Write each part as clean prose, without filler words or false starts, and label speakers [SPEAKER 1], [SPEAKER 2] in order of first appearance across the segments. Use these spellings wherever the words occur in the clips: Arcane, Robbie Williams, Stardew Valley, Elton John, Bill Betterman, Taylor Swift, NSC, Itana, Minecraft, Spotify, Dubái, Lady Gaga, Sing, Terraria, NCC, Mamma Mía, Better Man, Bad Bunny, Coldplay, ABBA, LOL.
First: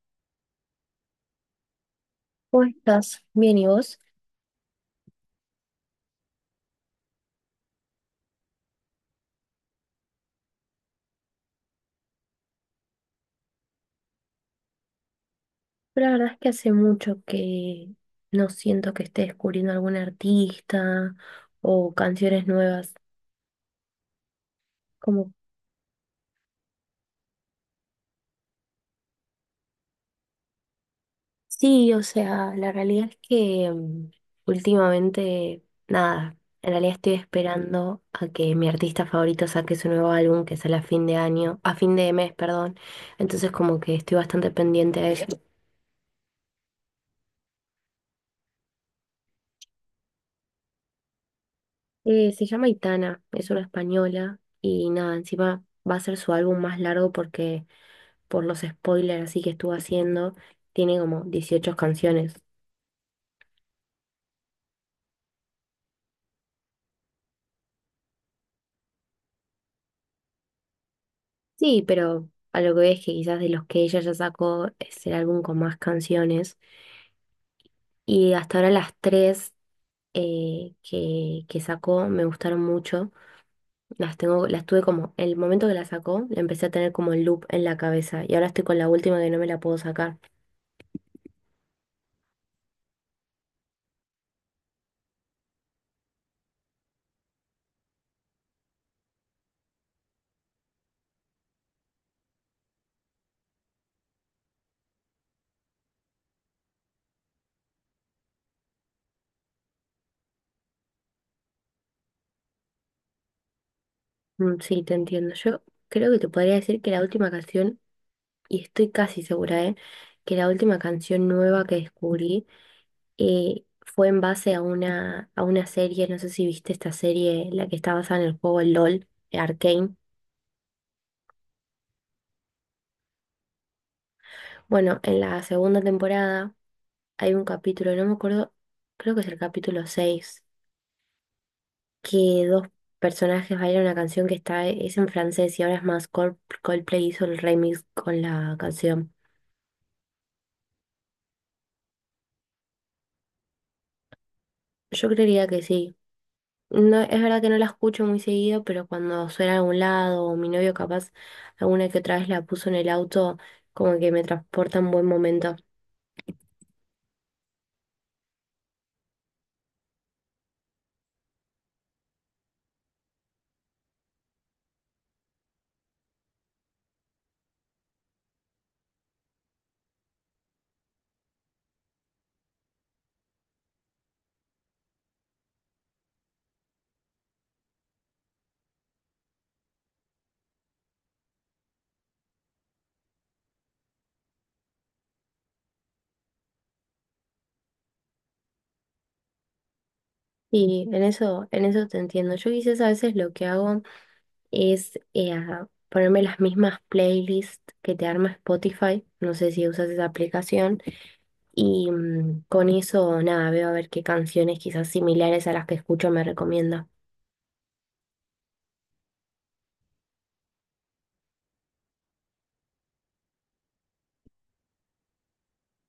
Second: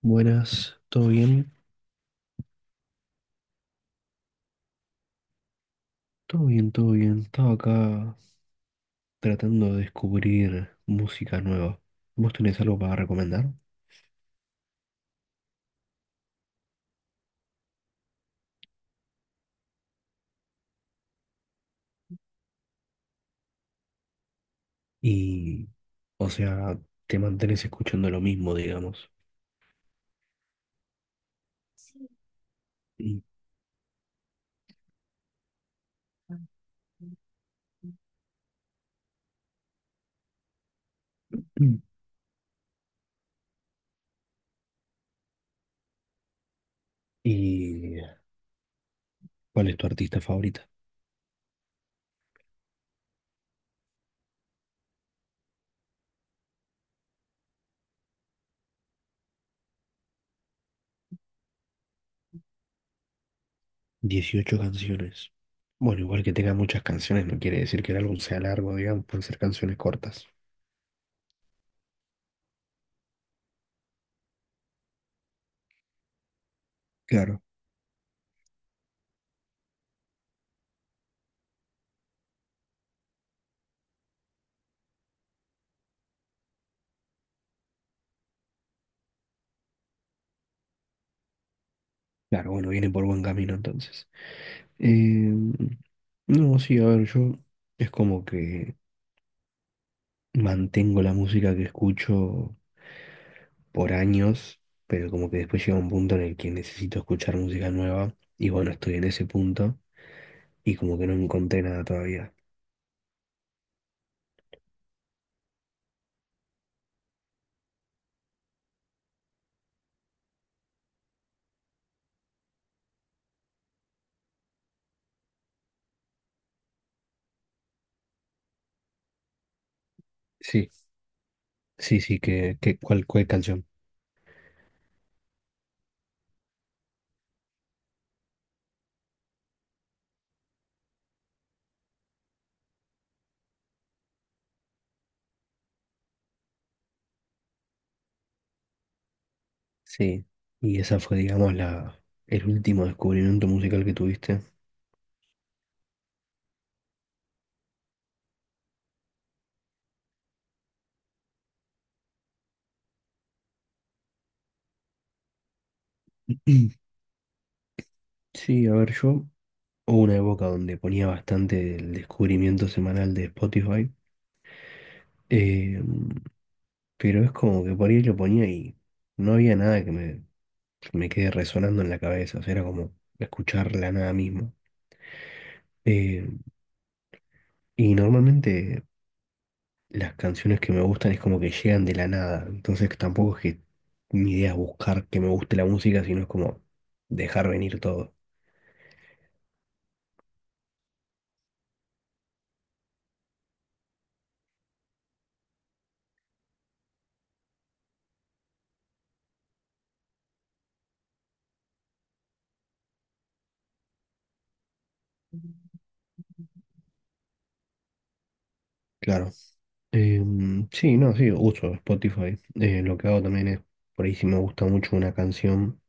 [SPEAKER 1] Buenas, ¿todo bien?
[SPEAKER 2] ¿Cómo estás? Bien, ¿y vos?
[SPEAKER 1] Todo bien, todo bien. Estaba acá tratando de descubrir música nueva. ¿Vos tenés algo para recomendar?
[SPEAKER 2] Yo La verdad es que hace mucho que no siento que esté descubriendo algún artista o canciones nuevas. Como,
[SPEAKER 1] Y, o sea, te mantenés escuchando lo mismo, digamos.
[SPEAKER 2] sí, o sea, la realidad es
[SPEAKER 1] Y,
[SPEAKER 2] que últimamente, nada, en realidad estoy esperando a que mi artista favorito saque su nuevo álbum que sale a fin de año, a fin de mes, perdón. Entonces como que estoy bastante pendiente a eso.
[SPEAKER 1] y ¿cuál es tu artista favorita?
[SPEAKER 2] Se llama Itana, es una española y nada, encima va a ser su álbum más largo porque por los spoilers así que estuvo haciendo, tiene como 18 canciones.
[SPEAKER 1] 18 canciones. Bueno, igual que tenga muchas canciones no quiere decir que el álbum sea largo, digamos, pueden ser canciones cortas.
[SPEAKER 2] Sí, pero a lo que veo es que quizás de los que ella ya sacó es el álbum con más canciones.
[SPEAKER 1] Claro.
[SPEAKER 2] Y hasta ahora las tres que sacó me gustaron mucho. Las tengo, las tuve como, el momento que la sacó, la empecé a tener como el loop en la cabeza. Y ahora estoy con la última que no me la puedo sacar.
[SPEAKER 1] Claro, bueno, viene por buen camino entonces. Eh, no, sí, a ver, yo es como que... Mantengo la música que escucho por años, pero como que después llega un punto en el que necesito escuchar música nueva. Y bueno, estoy en ese punto y como que no encontré nada todavía.
[SPEAKER 2] Mm, sí, te entiendo. Yo creo que te podría decir que la última canción, y estoy casi segura, ¿eh? Que la última canción nueva que descubrí fue en base a una serie, no sé si viste esta serie, la que está basada en el juego LOL, Arcane.
[SPEAKER 1] Sí, sí, sí, que ¿cuál, cuál canción?
[SPEAKER 2] Bueno, en la segunda temporada hay un capítulo, no me acuerdo, creo que es el capítulo 6 que dos personajes bailan una canción que está, es en francés y ahora es más Coldplay hizo el remix con la canción.
[SPEAKER 1] Sí. Y esa fue, digamos, la, el último descubrimiento musical que tuviste.
[SPEAKER 2] Yo creería que sí. No, es verdad que no la escucho muy seguido, pero cuando suena a algún lado, o mi novio capaz alguna que otra vez la puso en el auto, como que me transporta a un buen momento.
[SPEAKER 1] Mm. Sí, a ver, yo hubo una época donde ponía bastante el descubrimiento semanal de Spotify. Eh, Pero es como que por ahí lo ponía y no había nada que me quede resonando en la cabeza. O sea, era como escuchar la nada misma. Eh, y normalmente las canciones que me gustan es como que llegan de la nada. Entonces tampoco es que mi idea es buscar que me guste la música, sino es como dejar venir todo.
[SPEAKER 2] Y en eso te entiendo. Yo quizás a veces lo que hago es ponerme las mismas playlists que te arma Spotify, no sé si usas esa aplicación, y con eso nada, veo a ver qué canciones quizás similares a las que escucho me recomienda.
[SPEAKER 1] Claro. Sí, no, sí, uso Spotify. Lo que hago también es, por ahí si me gusta mucho una canción,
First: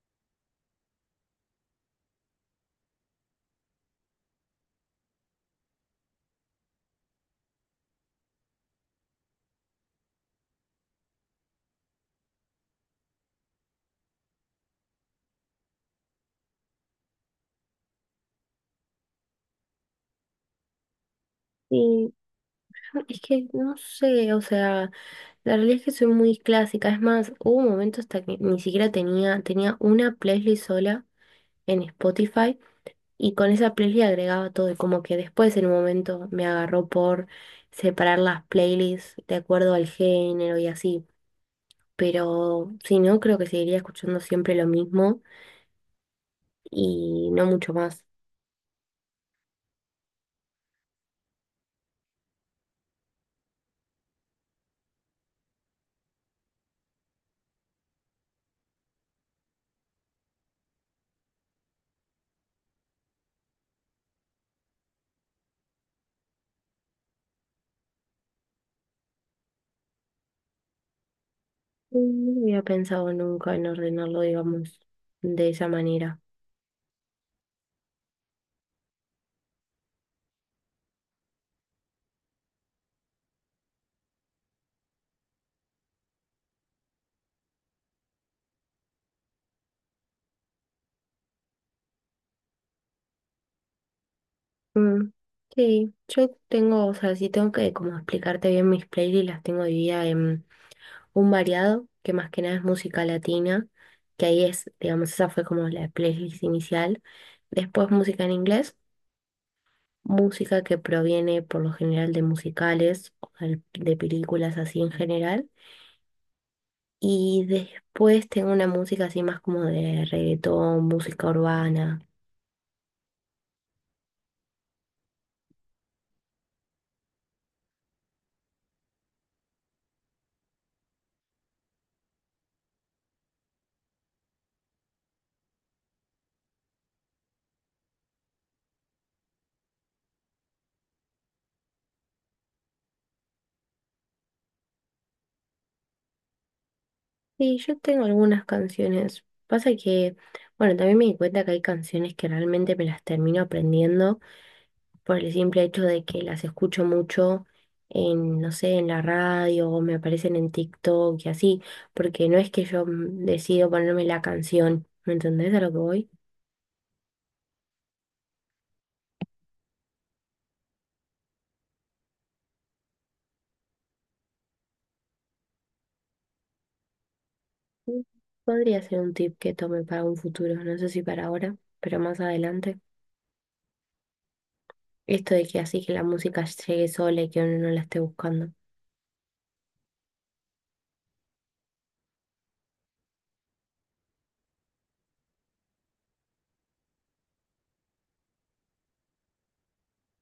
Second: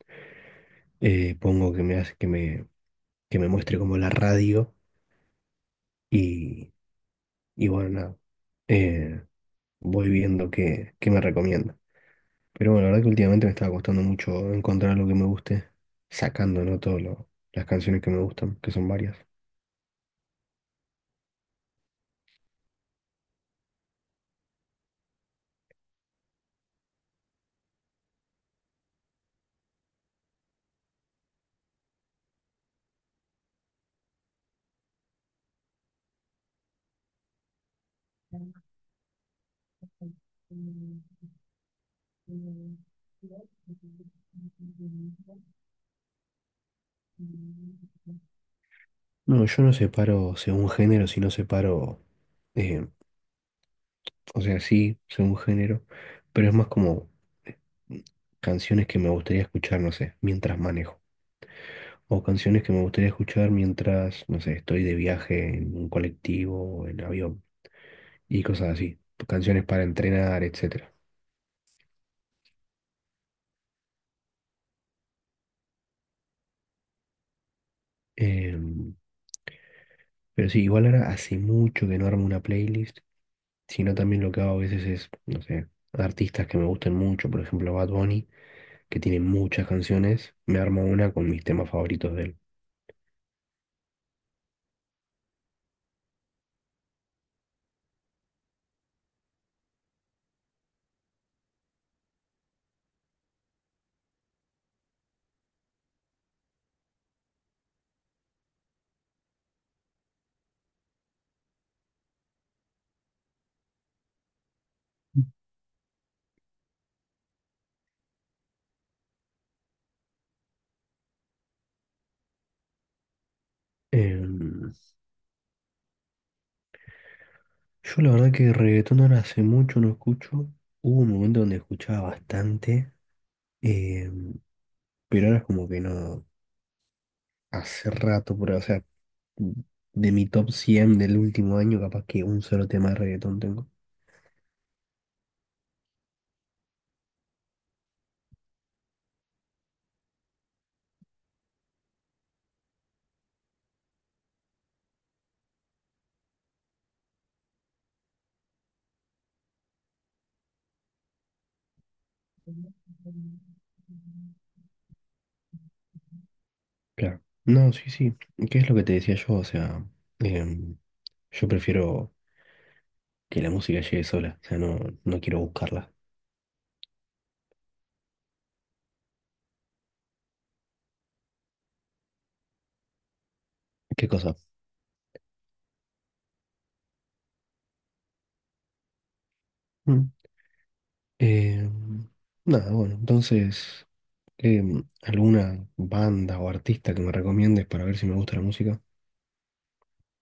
[SPEAKER 1] pongo que me hace que me muestre como la radio y, y bueno, nada. Eh, voy viendo qué, qué me recomienda. Pero bueno, la verdad que últimamente me estaba costando mucho encontrar algo que me guste, sacando, ¿no? Todas las canciones que me gustan, que son varias.
[SPEAKER 2] Y es que no sé, o sea... La realidad es que soy muy clásica, es más, hubo un momento hasta que ni siquiera tenía una playlist sola en Spotify y con esa playlist agregaba todo y como que después en un momento me agarró por separar las playlists de acuerdo al género y así, pero si no, creo que seguiría escuchando siempre lo mismo y no mucho más.
[SPEAKER 1] No, yo no separo según género, sino separo, eh, o sea, sí, según género, pero es más como eh, canciones que me gustaría escuchar, no sé, mientras manejo. O canciones que me gustaría escuchar mientras, no sé, estoy de viaje en un colectivo o en avión, y cosas así, canciones para entrenar, etcétera.
[SPEAKER 2] Mm, no había pensado nunca en ordenarlo, digamos, de esa manera.
[SPEAKER 1] Em, pero sí, igual ahora hace mucho que no armo una playlist, sino también lo que hago a veces es, no sé, artistas que me gusten mucho, por ejemplo Bad Bunny, que tiene muchas canciones, me armo una con mis temas favoritos de él.
[SPEAKER 2] Mm, sí, yo tengo, o sea, sí tengo que como explicarte bien mis playlists, las tengo divididas en un variado, que más que nada es música latina, que ahí es, digamos, esa fue como la playlist inicial. Después música en inglés, música que proviene por lo general de musicales, o de películas así en general. Y después tengo una música así más como de reggaetón, música urbana.
[SPEAKER 1] Em, yo la verdad que reggaetón ahora hace mucho no escucho, hubo un momento donde escuchaba bastante, em, pero ahora es como que no. Hace rato, pero, o sea, de mi top 100 del último año, capaz que un solo tema de reggaetón tengo.
[SPEAKER 2] Sí, yo tengo algunas canciones. Pasa que, bueno, también me di cuenta que hay canciones que realmente me las termino aprendiendo por el simple hecho de que las escucho mucho en, no sé, en la radio o me aparecen en TikTok y así, porque no es que yo decido ponerme la canción, ¿me entendés a lo que voy?
[SPEAKER 1] Claro. No, sí, sí. ¿Qué es lo que te decía yo? O sea, em, yo prefiero que la música llegue sola. O sea, no, no quiero buscarla.
[SPEAKER 2] Mm, podría ser un tip que tome para un futuro, no sé si para ahora, pero más adelante.
[SPEAKER 1] ¿Qué cosa?
[SPEAKER 2] Esto de que así que la música llegue sola y que uno no la esté buscando.
[SPEAKER 1] Mm. Em, nada, bueno, entonces, ¿alguna banda o artista que me recomiendes para ver si me gusta la música?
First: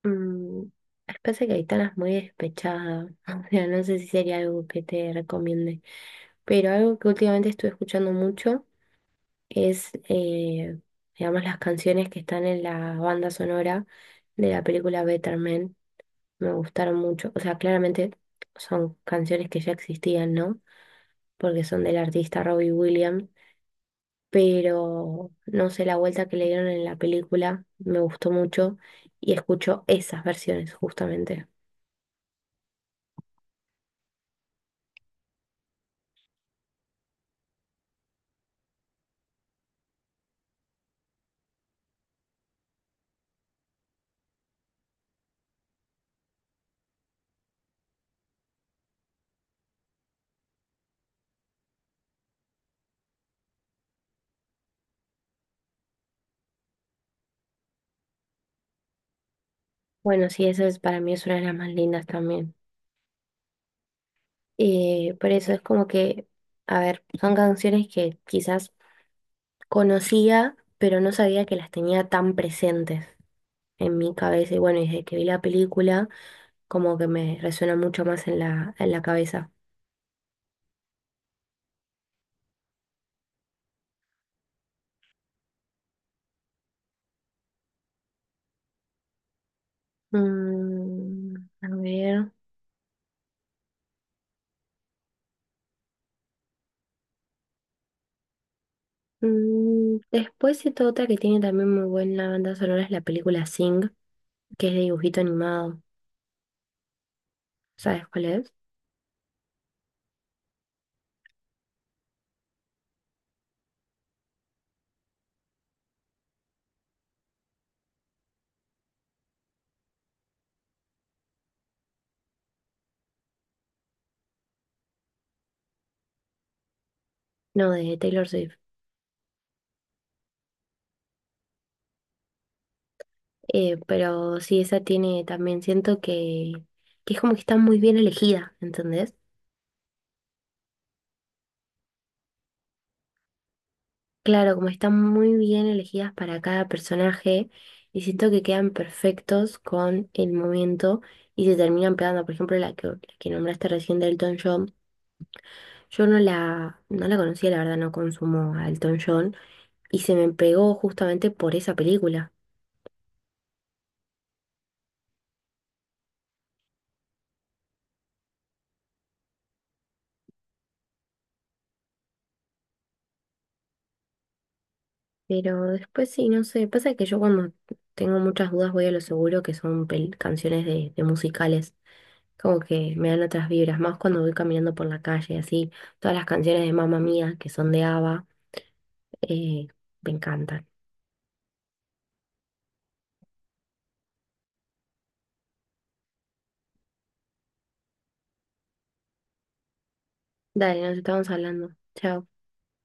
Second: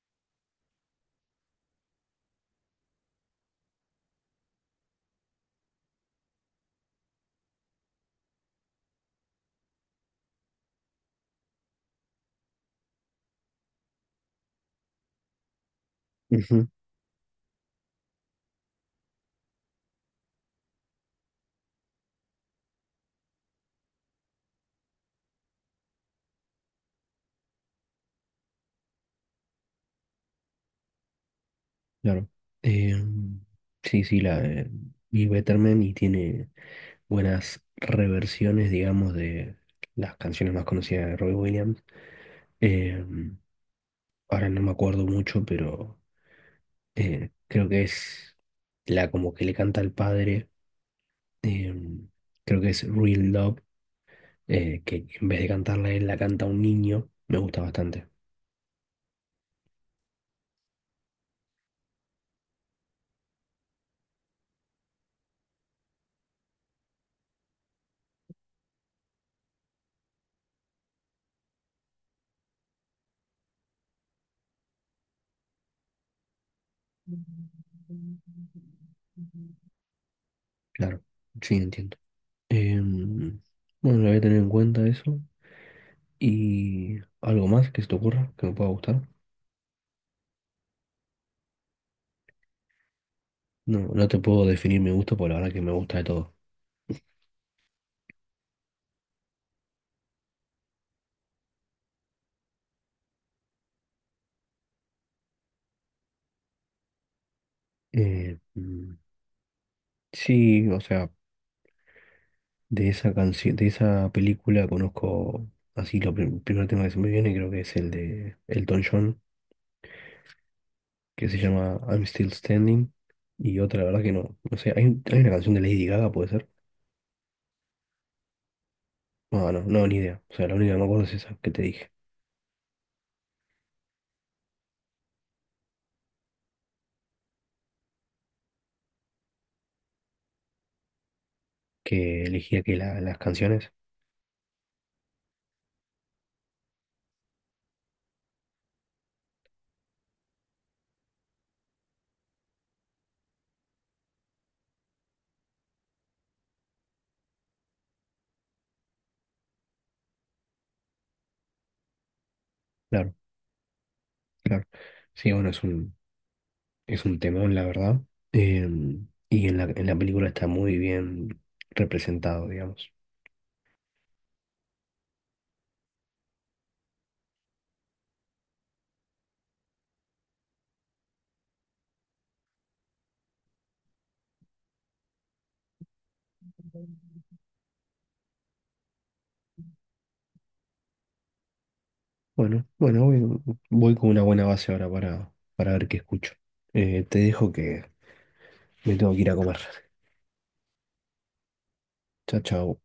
[SPEAKER 2] Mm, Pasa que Aitana es muy despechadas o sea, no sé si sería algo que te recomiende, pero algo que últimamente estuve escuchando mucho es, digamos, las canciones que están en la banda sonora de la película Better Man, me
[SPEAKER 1] Ujú.
[SPEAKER 2] gustaron mucho, o sea, claramente son canciones que ya existían, ¿no? Porque son del artista Robbie Williams, pero no sé, la vuelta que le dieron en la película me gustó mucho y escucho esas versiones justamente.
[SPEAKER 1] Claro. Em, sí, sí, Bill Betterman y tiene buenas reversiones, digamos, de las canciones más conocidas de Robbie Williams. Em, ahora no me acuerdo mucho, pero creo que es la como que le canta al padre. em, creo que es Real Love, que en vez de cantarla a él, la canta a un niño. Me gusta bastante.
[SPEAKER 2] Bueno, sí, esa es, para mí es una de las más lindas también. Por eso es como que, a ver, son canciones que quizás conocía, pero no sabía que las tenía tan presentes en mi cabeza. Y bueno, desde que vi la película, como que me resuena mucho más en en la cabeza.
[SPEAKER 1] Claro, sí, entiendo. Em, bueno, lo voy a tener en cuenta eso. ¿Y algo más que se te ocurra que me pueda gustar?
[SPEAKER 2] Mm, a ver.
[SPEAKER 1] No, no te puedo definir mi gusto, por la verdad que me gusta de todo.
[SPEAKER 2] Mm, después esta otra que tiene también muy buena banda sonora es la película Sing, que es de dibujito animado. ¿Sabes cuál
[SPEAKER 1] Eh,
[SPEAKER 2] es?
[SPEAKER 1] mm, sí, o sea, de esa canción, de esa película conozco así lo primer tema que se me viene, creo que es el de Elton John, que se llama I'm Still Standing. Y otra, la verdad que no, no sé, hay, hay una canción de Lady Gaga, ¿puede ser?
[SPEAKER 2] No, de Taylor Swift.
[SPEAKER 1] No, no, no, ni idea. O sea, la única que me acuerdo es esa que te dije,
[SPEAKER 2] Pero sí, esa tiene también, siento que es como que está muy bien elegida, ¿entendés?
[SPEAKER 1] que elegía que las canciones.
[SPEAKER 2] Claro, como están muy bien elegidas para cada personaje y siento que quedan perfectos con el momento y se terminan pegando, por ejemplo, la que nombraste recién de Elton John, yo no no la conocía, la verdad no consumo a Elton John y se me pegó justamente por esa película.
[SPEAKER 1] Claro, claro. Sí, bueno, es un, es un temón, la verdad. Y en la película está muy bien representado, digamos.
[SPEAKER 2] Pero después sí, no sé, pasa que yo cuando tengo muchas dudas voy a lo seguro que son canciones de musicales. Como que me dan otras vibras, más cuando voy caminando por la calle, así. Todas las canciones de Mamma Mía, que son de ABBA, eh, me encantan.
[SPEAKER 1] Bueno, bueno, voy, voy con una buena base ahora para ver qué escucho. Te dejo que me tengo que ir a comer.
[SPEAKER 2] Dale, nos estamos hablando. Chao.
[SPEAKER 1] Chao, chao.